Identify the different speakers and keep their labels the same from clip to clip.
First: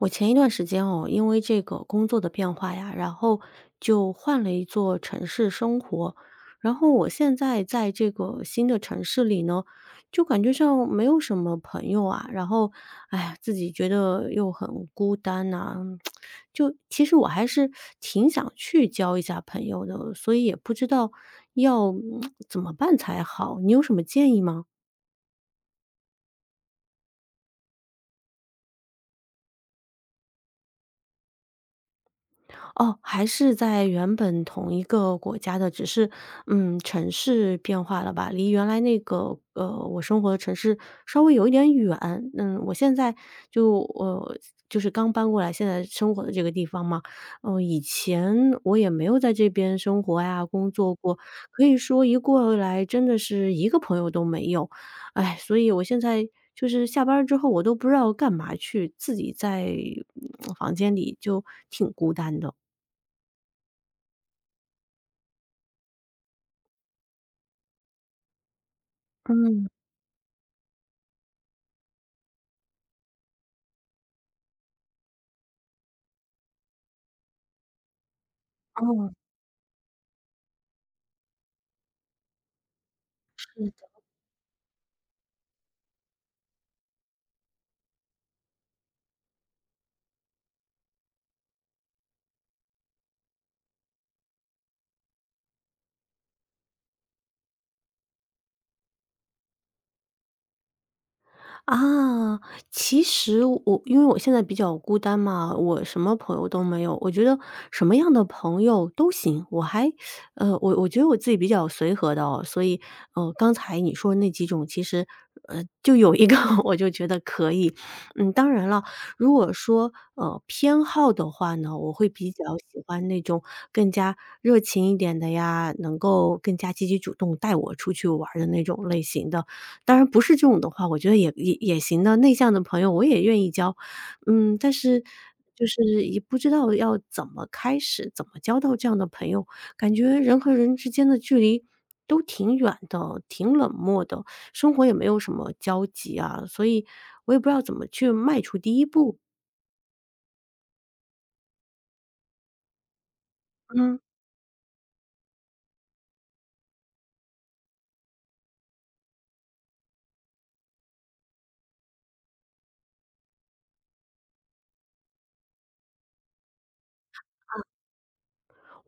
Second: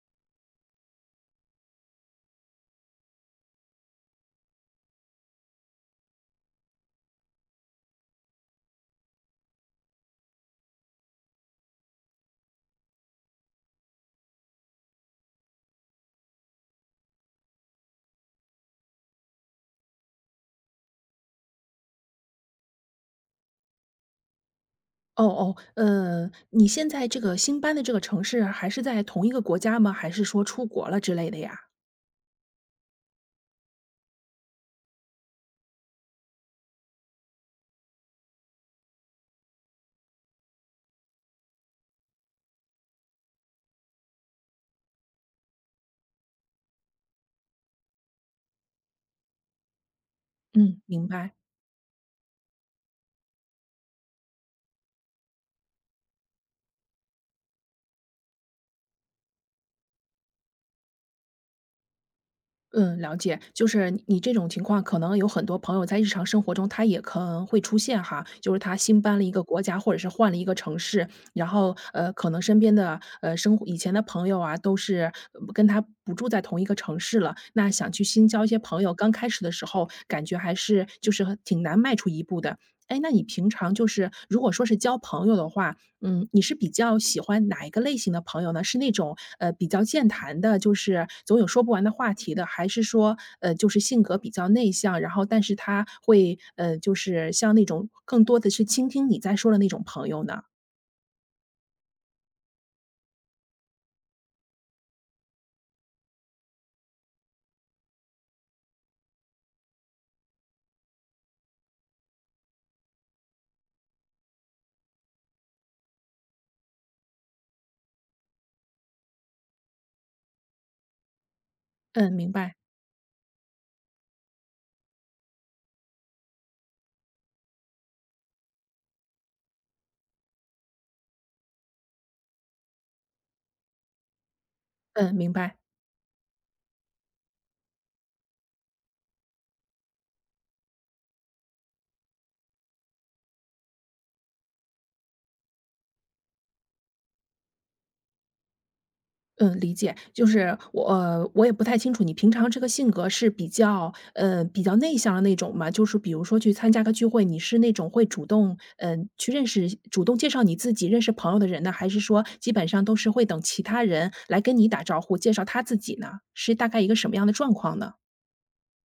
Speaker 1: 我前一段时间哦，因为这个工作的变化呀，然后就换了一座城市生活。然后我现在在这个新的城市里呢，就感觉上没有什么朋友啊，然后，哎呀，自己觉得又很孤单呐。就其实我还是，挺想去交一下朋友的，所以也不知道，要 怎么办才好，你有什么建议吗？
Speaker 2: 哦哦，嗯，你现在这个新搬的这个城市还是在同一个国家吗？还是说出国了之类的呀？
Speaker 1: 哦，还是在原本同一个国家的，只是，嗯，城市变化了吧，离原来那个，呃，我生活的城市，稍微有一点远。嗯，我现在就呃，就是刚搬过来现在生活的这个地方嘛，嗯，以前我也没有在这边生活呀、工
Speaker 2: 嗯，
Speaker 1: 作
Speaker 2: 明
Speaker 1: 过，
Speaker 2: 白。
Speaker 1: 可以说一过来，真的是一个朋友都没有。哎，所以我现在就是下班儿之后，我都不知道干嘛去，自己在，嗯，房间里就挺孤单的。
Speaker 2: 嗯，了解。就是你这种情况，可能有很多朋友在日常生活中它也可能会出现哈。就是他新搬了一个国
Speaker 1: 嗯。
Speaker 2: 家或者是换了一个城市，然后，呃，可能身边的，呃，生活以前的朋友啊，都是，嗯跟他不住在同一个城市了，那想去新交一些朋友，
Speaker 1: 嗯。
Speaker 2: 刚开始的时候感觉还是，就是很挺难迈出一步的。哎，那你
Speaker 1: 是
Speaker 2: 平常就
Speaker 1: 的。
Speaker 2: 是如果说是交朋友的话，嗯，你是比较喜欢哪一个类型的朋友呢？是那种，呃，比较健谈的，就是，总有说不完的话题的？还是说，呃，就是性格比较内向，然后但是他会呃，就是像那种更多地去倾听你在说的那种朋友呢？
Speaker 1: 啊，其实我因为我现在比较孤单嘛，我什么朋友都没有，我觉得什么样的朋友都行，我还，呃，我我觉得我自己比较随和的哦，所以，呃，刚才你说的那几种，其实，呃，就有一个我就觉得可以。嗯，当然了，如果说，呃，偏好的话呢，我会
Speaker 2: 嗯，
Speaker 1: 比
Speaker 2: 明
Speaker 1: 较
Speaker 2: 白。
Speaker 1: 喜欢那种更加热情一点的呀，能够更加积极主动带我出去玩儿的那种类型的，当然不是这种的话，我觉得也也也行的，内向的朋友我也愿意交。嗯，但是，
Speaker 2: 嗯，明白。
Speaker 1: 就是也不知道要怎么开始，怎么交到这样的朋友。感觉人和人之间的距离都挺远的，挺冷漠的，生活也没有什么交集啊，所以，我也不知道怎么去迈出第1步。
Speaker 2: 嗯，理解。就是，我呃我也不太清楚你平常这个性格是比较，
Speaker 1: 嗯。
Speaker 2: 呃，比较内向的那种吗？就是比如说去参加个聚会，你是那种会主动，呃，去认识，主动介绍你自己认识朋友的人呢，还是说基本上都是会等其他人来跟你打招呼，介绍他自己呢？是大概一个什么样的状
Speaker 1: 嗯。
Speaker 2: 况呢？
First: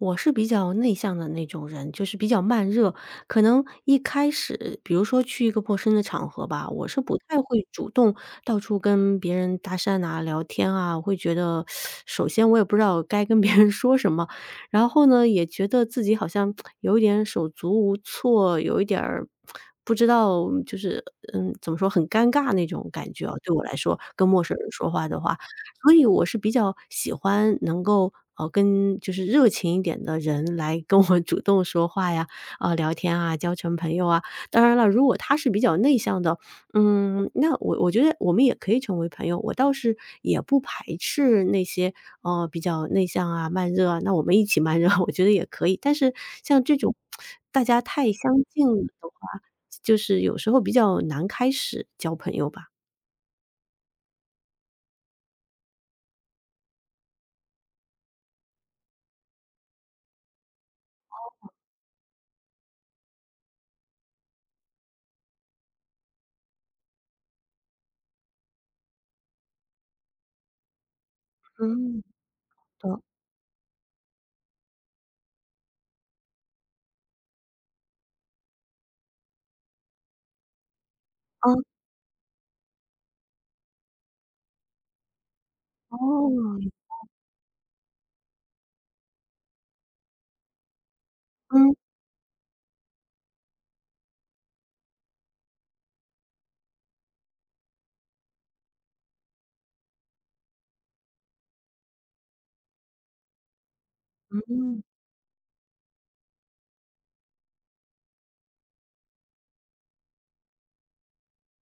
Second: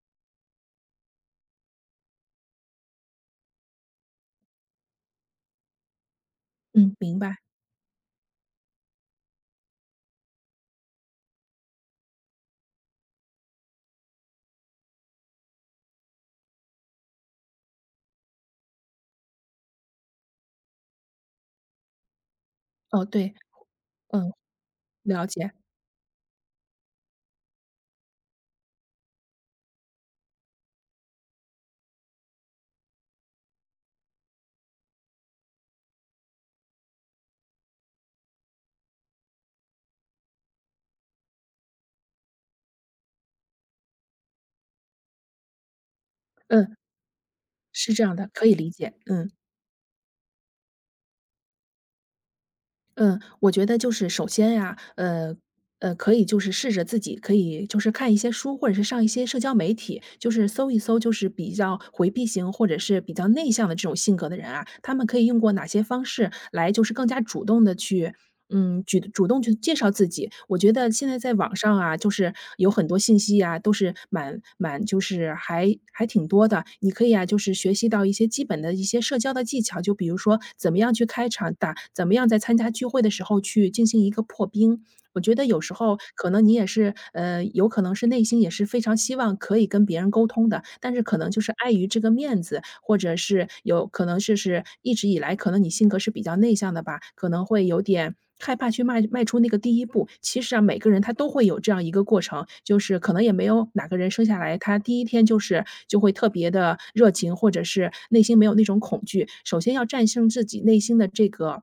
Speaker 1: 我是比较内向的那种人，就是比较慢热。可能一开始，比如说去一个陌生的场合吧，我
Speaker 2: 嗯，
Speaker 1: 是
Speaker 2: 明
Speaker 1: 不太
Speaker 2: 白。
Speaker 1: 会主动到处跟别人搭讪呐、聊天啊。我会觉得，首先我也不知道该跟别人说什么，然后呢，也觉得自己好像 有一点手足无措，有一点儿，不知道就是嗯，怎么说，很尴尬那种
Speaker 2: 哦，
Speaker 1: 感觉啊，
Speaker 2: 对。
Speaker 1: 对我来说，跟
Speaker 2: 嗯，
Speaker 1: 陌生人说话的
Speaker 2: 了
Speaker 1: 话。
Speaker 2: 解。
Speaker 1: 所以我是比较喜欢能够，啊，跟就是热情一点的人来跟我主动说话呀，啊，聊天啊，交成朋友啊。当然了，如果他是比较内向的，嗯，那我我觉得，我们也可以成为朋友。我倒是也不排斥那些，呃，比较内向啊、慢热啊，那我们一起慢热，我觉得也可以。但是像这
Speaker 2: 嗯，
Speaker 1: 种，大家
Speaker 2: 是这
Speaker 1: 太
Speaker 2: 样的。
Speaker 1: 相
Speaker 2: 可以
Speaker 1: 近
Speaker 2: 理
Speaker 1: 了
Speaker 2: 解，
Speaker 1: 的
Speaker 2: 嗯。
Speaker 1: 话，就是有时候比较难开始交朋友吧。
Speaker 2: 嗯，我觉得就是首先啊，呃，呃，可以就是试着自己，可以就是看一些书，或者是上一些社交媒体，就是搜一搜，就是
Speaker 1: 哦。
Speaker 2: 比较回避型，或者是比较内向的这种性格的人啊，他们可以用过哪些方式，来就是更加主动地去，嗯，去主动去介绍自己。我觉得现在在网上啊，
Speaker 1: 嗯，
Speaker 2: 就是有很
Speaker 1: 是
Speaker 2: 多
Speaker 1: 的。
Speaker 2: 信息啊，都是蛮蛮就是还还挺多的。你可以啊，就是学习到一些基本的一些社交的技巧，就比如说，怎么样去开场
Speaker 1: 嗯。
Speaker 2: 打怎么样在参加聚会的时候去进行一个破冰。我觉得有时候，可能你
Speaker 1: 哦。
Speaker 2: 也是呃，有可能是内心也是非常希望可以跟别人沟通的，但是可能就是碍
Speaker 1: 嗯。
Speaker 2: 于这个面子，或者是，有可能就是一直以来可能你性格是比较内向的吧，可能会有点害怕去迈迈出那个第一步。其实啊，每个人他都会有这样一个过程，就是可能也没有哪个人生下来，他
Speaker 1: 嗯。
Speaker 2: 第一天就是，就会特别地热情，或者是内心没有那种恐惧，首先要战胜自己内心的这个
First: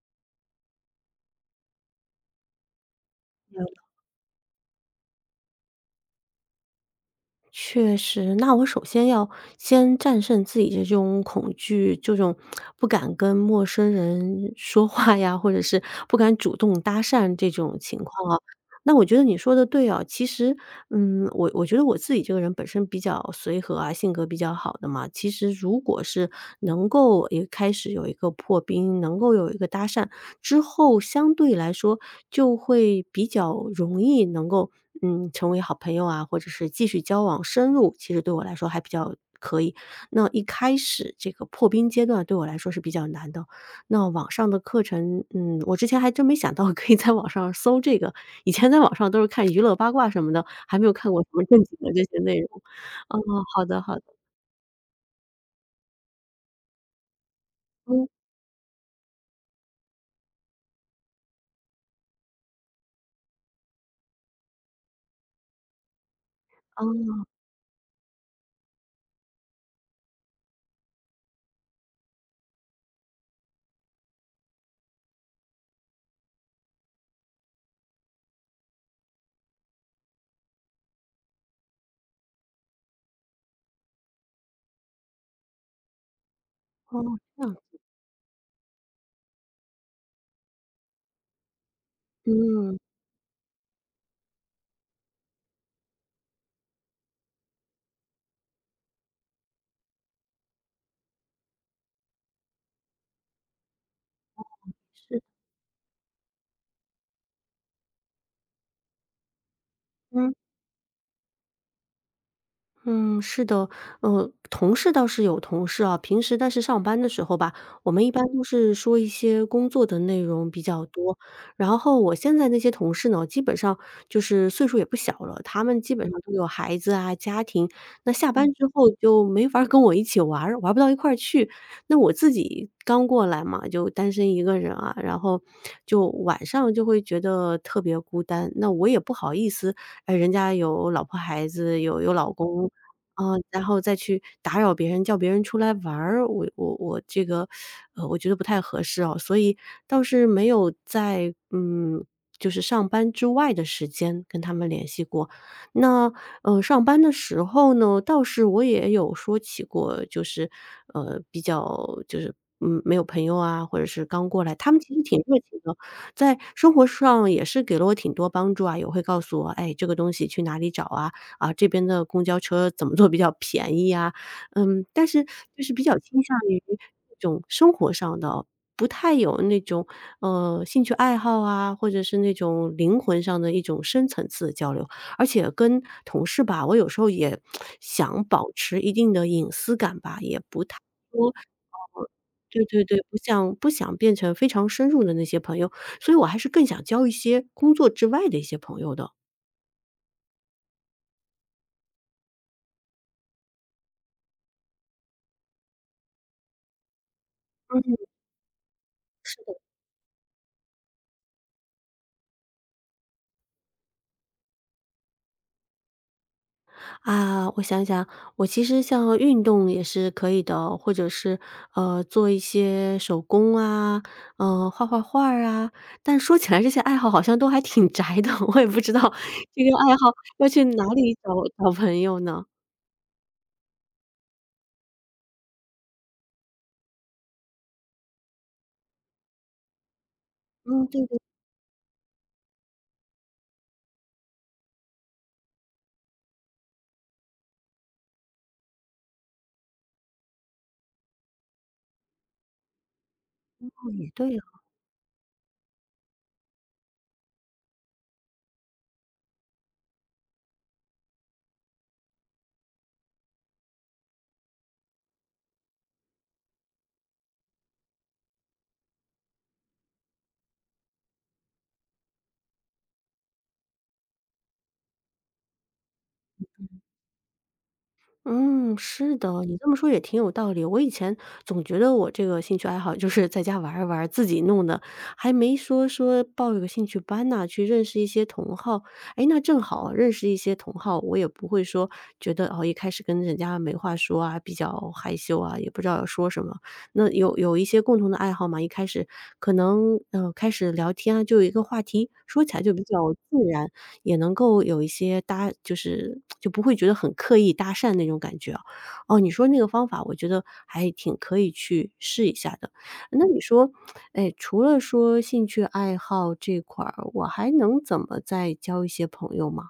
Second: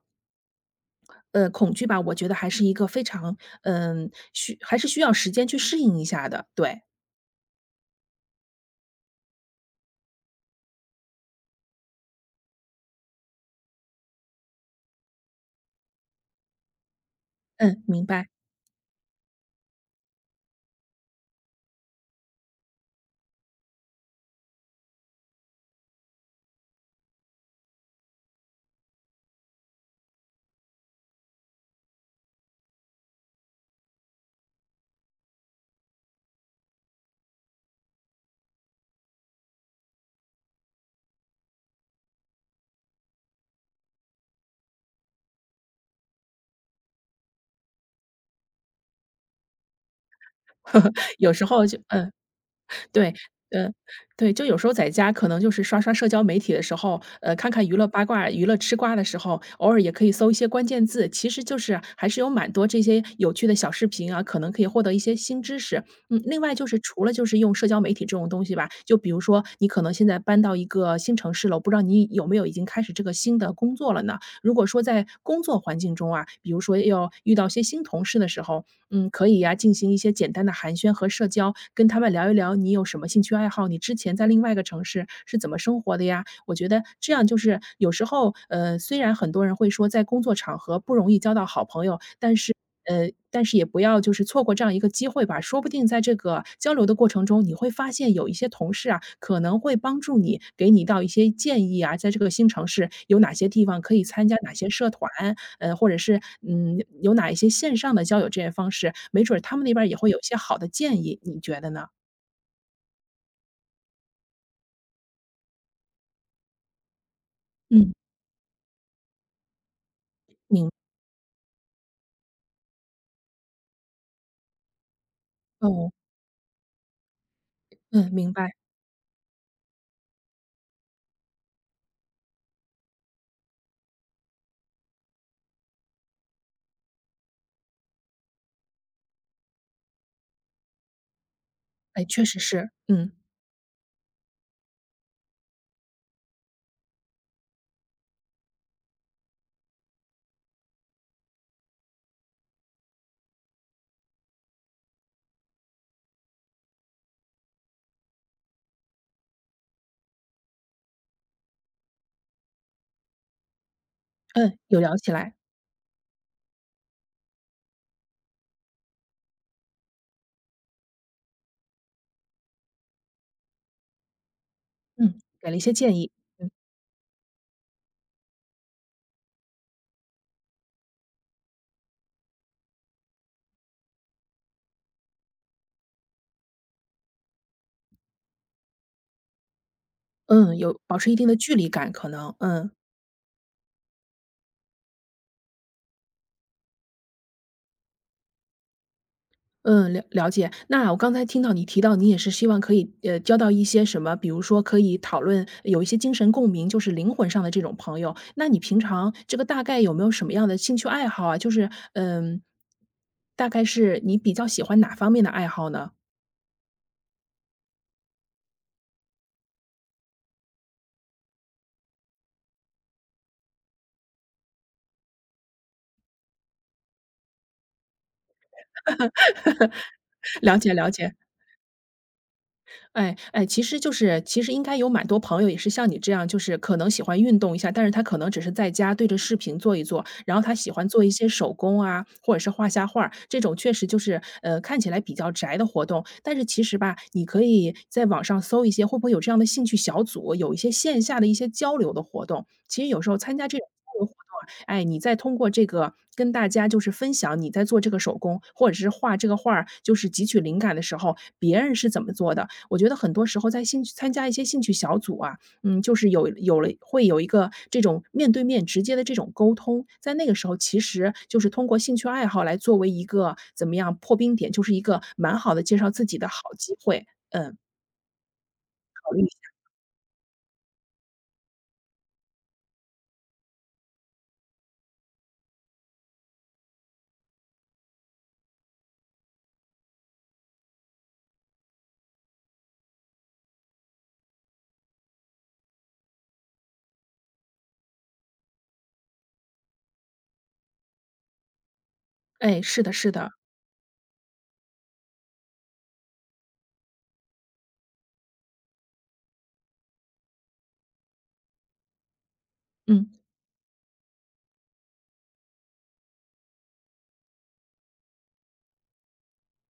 Speaker 2: 呃，恐惧吧，我觉得还是一个非常，
Speaker 1: 嗯。
Speaker 2: 嗯，需还是需要时间去适应一下的，对。
Speaker 1: 确实，那我首先要先战胜自己的这种恐惧，这种不敢跟陌生人说话呀，或者是不敢主动搭讪这种
Speaker 2: 嗯，
Speaker 1: 情
Speaker 2: 明白。
Speaker 1: 况啊。那我觉得你说得对啊，其实，嗯，我我觉得我自己这个人本身比较随和啊，性格比较好的嘛。其实如果是能够一个开始有一个破冰，能够有一个搭讪，之后相对来说就会比较容易能够，嗯，成为好朋友啊，或者是继续交往深入，其实对我来说还比较可以。那一开始这个破冰阶段对我来说是比较难的，那网上的课程，嗯，我之前还真没想到可以在网上搜这个，以前在网上都是看娱乐八卦什么的，还没有 看过什
Speaker 2: 有
Speaker 1: 么
Speaker 2: 时
Speaker 1: 正
Speaker 2: 候
Speaker 1: 经
Speaker 2: 就
Speaker 1: 的这
Speaker 2: 嗯。
Speaker 1: 些内容
Speaker 2: 对
Speaker 1: 啊，好
Speaker 2: 呃，
Speaker 1: 的好。
Speaker 2: 对，就有时候在家可能就是刷刷社交媒体的时候，呃，看看娱乐八
Speaker 1: 嗯。
Speaker 2: 卦，娱乐吃瓜的时候，偶尔也可以搜一些关键字，其实就是还是有蛮多这些有趣的小视频啊，可能可以获得一些新知识。嗯，另外就是除了就
Speaker 1: 哦。
Speaker 2: 是用社交媒体这种东西吧，就比如说你可能现在搬到一个新城市了，我不知道你有没有已经开始这个新的工作了呢？如果说在工作环境中啊，比如说要遇到一些新同事的时候，嗯，可以呀进行一些简单的寒暄和社交，跟他们聊一聊你有什么兴趣爱好，你之前在另外一个城市是怎么生活的呀？我觉得这
Speaker 1: 嗯，
Speaker 2: 样就
Speaker 1: 这样
Speaker 2: 是
Speaker 1: 子。
Speaker 2: 有时候，呃，虽然很多人会说在工作场合不容易交到好朋友，但是
Speaker 1: 嗯。
Speaker 2: 呃，但是也不要就是错过这样一个机会吧。说不定在这个交流的过程中，你会发现有一些同事啊，可能会帮助你，给你到一些建议啊，在这个新城市有哪些地方可以参加
Speaker 1: 哦，
Speaker 2: 哪些社团，
Speaker 1: 也是。
Speaker 2: 呃，或者是，嗯，有有哪一些线上的交友这些方式，没准他们那边儿也会有一
Speaker 1: 嗯。
Speaker 2: 些好的建议，你觉得呢？
Speaker 1: 嗯，是的。呃，同事倒是有同事啊，平时但是上班的时候吧，我
Speaker 2: 嗯。
Speaker 1: 们一般都是说一些工作的内容比
Speaker 2: 明
Speaker 1: 较多，然后我现在那些同事呢，基本上就是岁数也不小了，他们
Speaker 2: 嗯。
Speaker 1: 基本上都有孩子啊家庭，
Speaker 2: 嗯，
Speaker 1: 那下
Speaker 2: 明
Speaker 1: 班
Speaker 2: 白。
Speaker 1: 之后就没法儿跟我一起就玩儿，玩儿不到一块去。那我自己刚过来嘛，就单身一个人啊，然后就晚上就会觉得特别孤单。那我也不好意思，哎，人家有老婆孩子有
Speaker 2: 哎，
Speaker 1: 有
Speaker 2: 确
Speaker 1: 老
Speaker 2: 实
Speaker 1: 公。
Speaker 2: 是，嗯。
Speaker 1: 啊，然后再去打扰别人，叫别人出来玩儿，我我我这个 呃，我觉得不太合适啊，所以倒是没有在嗯，就是上班之外的时间跟他们联系过。那，呃，上班的时候呢，倒是我也有说起过，就是，呃，比较就是，嗯，没有朋友啊，或者是刚过来，
Speaker 2: 嗯，
Speaker 1: 他们
Speaker 2: 有
Speaker 1: 其
Speaker 2: 聊
Speaker 1: 实
Speaker 2: 起
Speaker 1: 挺
Speaker 2: 来。
Speaker 1: 会热情的，在生活上也是给了我挺多帮助啊，也会告诉我，哎，这个东西去哪里找啊，啊，这边的公交车怎么坐比较便宜呀。嗯，但
Speaker 2: 嗯，
Speaker 1: 是
Speaker 2: 给了一
Speaker 1: 就是
Speaker 2: 些
Speaker 1: 比
Speaker 2: 建
Speaker 1: 较
Speaker 2: 议，
Speaker 1: 倾向
Speaker 2: 嗯。
Speaker 1: 于这种生活上的，不太有那种，呃，兴趣爱好啊，或者是那种灵魂上的一种深层次的交流。而且跟同事吧，我有时候也 想保持一定的隐私感吧，也
Speaker 2: 嗯，
Speaker 1: 不太
Speaker 2: 有保持一定
Speaker 1: 说嗯，
Speaker 2: 的距离感，可能
Speaker 1: 对
Speaker 2: 嗯。
Speaker 1: 对对，不想不想变成非常深入的那些朋友，所以我还是更想交一些工作之外的一些朋友的。
Speaker 2: 嗯，了了解。那我刚才听到你提到，你也是希望可以，呃，交到一些什么比如说可以讨论有一些精神共鸣就是灵魂上的这种
Speaker 1: 嗯。
Speaker 2: 朋友，那你平常这
Speaker 1: 是
Speaker 2: 个
Speaker 1: 的。
Speaker 2: 大概有没有什么样的兴趣爱好啊，就是嗯，大概是你比较喜欢哪方面的爱好呢？
Speaker 1: 啊，我想想，我其实像运动也是可以的，或者是，呃，做一些手工啊，呃，画画画儿啊，但说起来这些爱好好像都还挺宅的，我也不知道这个爱好 要
Speaker 2: 了
Speaker 1: 去
Speaker 2: 解
Speaker 1: 哪
Speaker 2: 了解。
Speaker 1: 里找找朋友呢？
Speaker 2: 哎哎，其实就是其实应该有蛮多朋友也是像你这样，就是可能喜欢运动一下，但是他可能只是在家对着视频做一做，然后他喜
Speaker 1: 嗯，
Speaker 2: 欢
Speaker 1: 对
Speaker 2: 做一
Speaker 1: 对。
Speaker 2: 些手工啊，或者是画下画儿，这种确实就是，呃，看起来比较宅的活动。但是其实吧，你可以在网上搜一些，会不会有这样的兴趣小组，有一些线下的一些交流的活动。其实有时候参加这种
Speaker 1: 嗯，
Speaker 2: 交流
Speaker 1: 也
Speaker 2: 活
Speaker 1: 对哦。
Speaker 2: 动，哎，你在通过这个跟大家就是分享你在做这个手工，或者是画这个画儿，就是汲取灵感的时候，别人是怎么做的。我觉得很多时候在兴趣参加一些兴趣小组啊，嗯，就是有有了会有一个这种面对面直接地这种沟通，在那个时候其实就是通过兴趣爱好来作为一个怎么样破冰点，就是一个蛮好的介绍自己的好机
Speaker 1: 嗯。
Speaker 2: 会，嗯。
Speaker 1: 嗯，
Speaker 2: 考
Speaker 1: 是
Speaker 2: 虑一
Speaker 1: 的，
Speaker 2: 下。
Speaker 1: 你这么说也挺有道理。我以前总觉得我这个兴趣爱好，就是在家玩儿一玩儿，自己弄的，还没说说报一个兴趣班呐，去认识一些同好。诶，那正好认识一些同好，我也不会说觉得，呃，一开始跟人家没话说啊，比较害羞啊，也不知道要说什么。那有有一些共同的爱好嘛，一开始可能，呃，开始聊天啊，就有一个话题，说起
Speaker 2: 诶，
Speaker 1: 来就
Speaker 2: 是
Speaker 1: 比
Speaker 2: 的
Speaker 1: 较
Speaker 2: 是的。
Speaker 1: 自然，也能够有一些搭就是 就不会觉得很刻意搭讪那种感觉哦。哦，你说那个方法，我觉得还挺可以去试一下的，
Speaker 2: 嗯。
Speaker 1: 那你说，诶，除了说兴趣爱好这块儿，我还能怎么再交一些朋友吗？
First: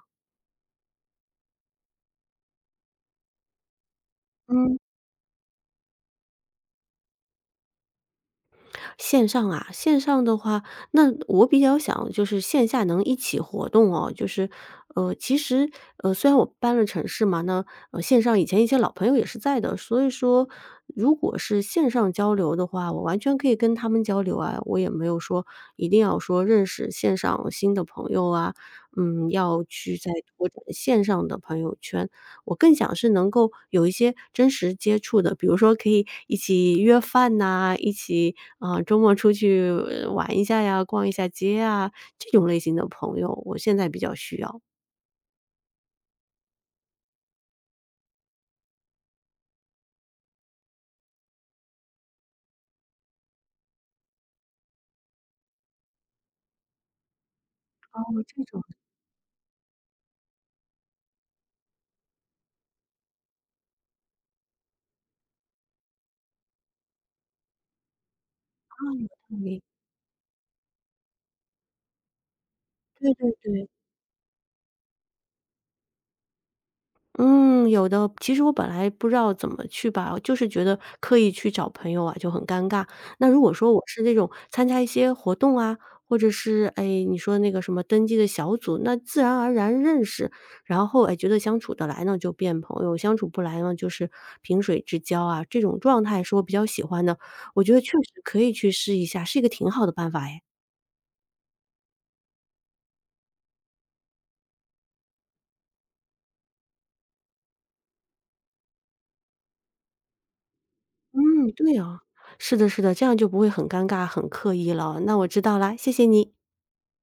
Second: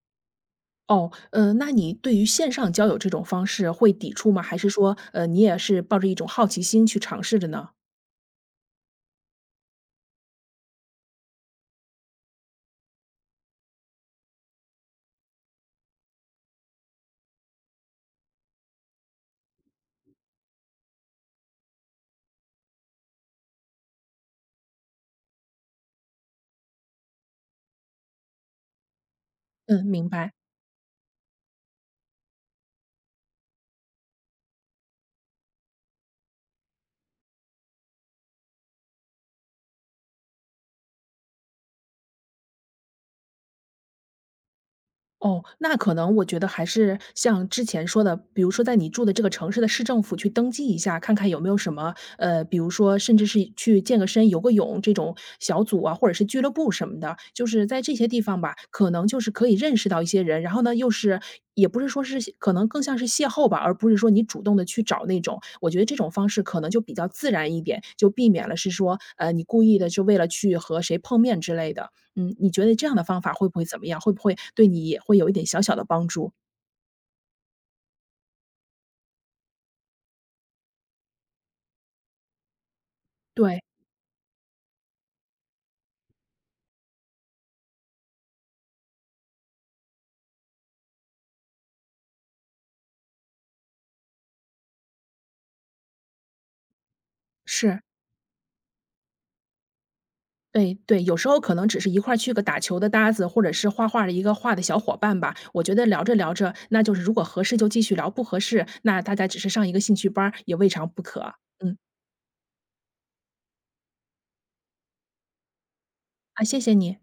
Speaker 2: 哦，嗯，那你对于线上交友这种方式会抵触吗？还是
Speaker 1: 嗯。
Speaker 2: 说，呃，你也是抱着一种好奇心去尝试着呢？
Speaker 1: 线上啊线上的话，那我比较想就是线下能一起活动哦，就是，呃，其实，呃，虽然我搬了城市嘛，那，嗯，线上以前一些老朋友也是在的。所以说如果是线上交流的话，我完全可以跟他们交流啊，我也没有说一定要说认识线上新的朋友啊，嗯，要
Speaker 2: 嗯，
Speaker 1: 去
Speaker 2: 明
Speaker 1: 在
Speaker 2: 白。
Speaker 1: 各种线上的朋友圈。我更想是能够有一些真实接触的，比如说可以一起约饭呐，一起，啊，周末出去玩一下呀，逛一下街呀，这种类型的朋友，我现在比较需要。
Speaker 2: 哦，那可能我觉得还是像之前说的，比如说在你住的这个城市的市政府去登记一下，看看有没有什么，呃，比如说甚至是去健个身游个泳这种小组啊，或者是俱乐部什么的，就是在这
Speaker 1: 哦，
Speaker 2: 些地方
Speaker 1: 这
Speaker 2: 吧，
Speaker 1: 种。
Speaker 2: 可能就是可以认识到一些人，然后呢又是也不是说是可能更像是邂逅吧，而不是说你主动地去找那种。我觉得这种方式可能就比较自然一点，就避免了是说，呃，
Speaker 1: 嗯，
Speaker 2: 你
Speaker 1: 明
Speaker 2: 故意地就为了去和谁碰面之类的。嗯，你觉得这样的
Speaker 1: 对
Speaker 2: 方法
Speaker 1: 对
Speaker 2: 会不会
Speaker 1: 对。
Speaker 2: 怎么样？会不会对你也会有一点小小的帮助？
Speaker 1: 嗯，有的。其实我本来不知道怎么去吧，就是觉得刻意去找朋友啊，就很尴尬。那如果
Speaker 2: 对。
Speaker 1: 说我是那种参加一些活动啊，或者是，哎，你说那个什么登记的小组，那自然而然认识，然后，哎，觉得相处得来呢就变朋友，相处不来呢就是萍水之交啊，这种状态是我比较喜欢的，我觉得
Speaker 2: 是。
Speaker 1: 确实可以去试一下，是一个挺好的办法哎。
Speaker 2: 哎，对，有时候可能只是一块儿去个打球的搭子，或者是画画儿的一个画的小伙伴吧，我觉得聊着聊着，那就是如果合适就继续聊，不合适，那大家只是上一个兴趣班儿，也未尝不可。
Speaker 1: 嗯，
Speaker 2: 嗯。
Speaker 1: 对啊，是的是的，这样就不会很尴尬，很刻意了。那我知道了，谢谢你。
Speaker 2: 啊，谢谢你。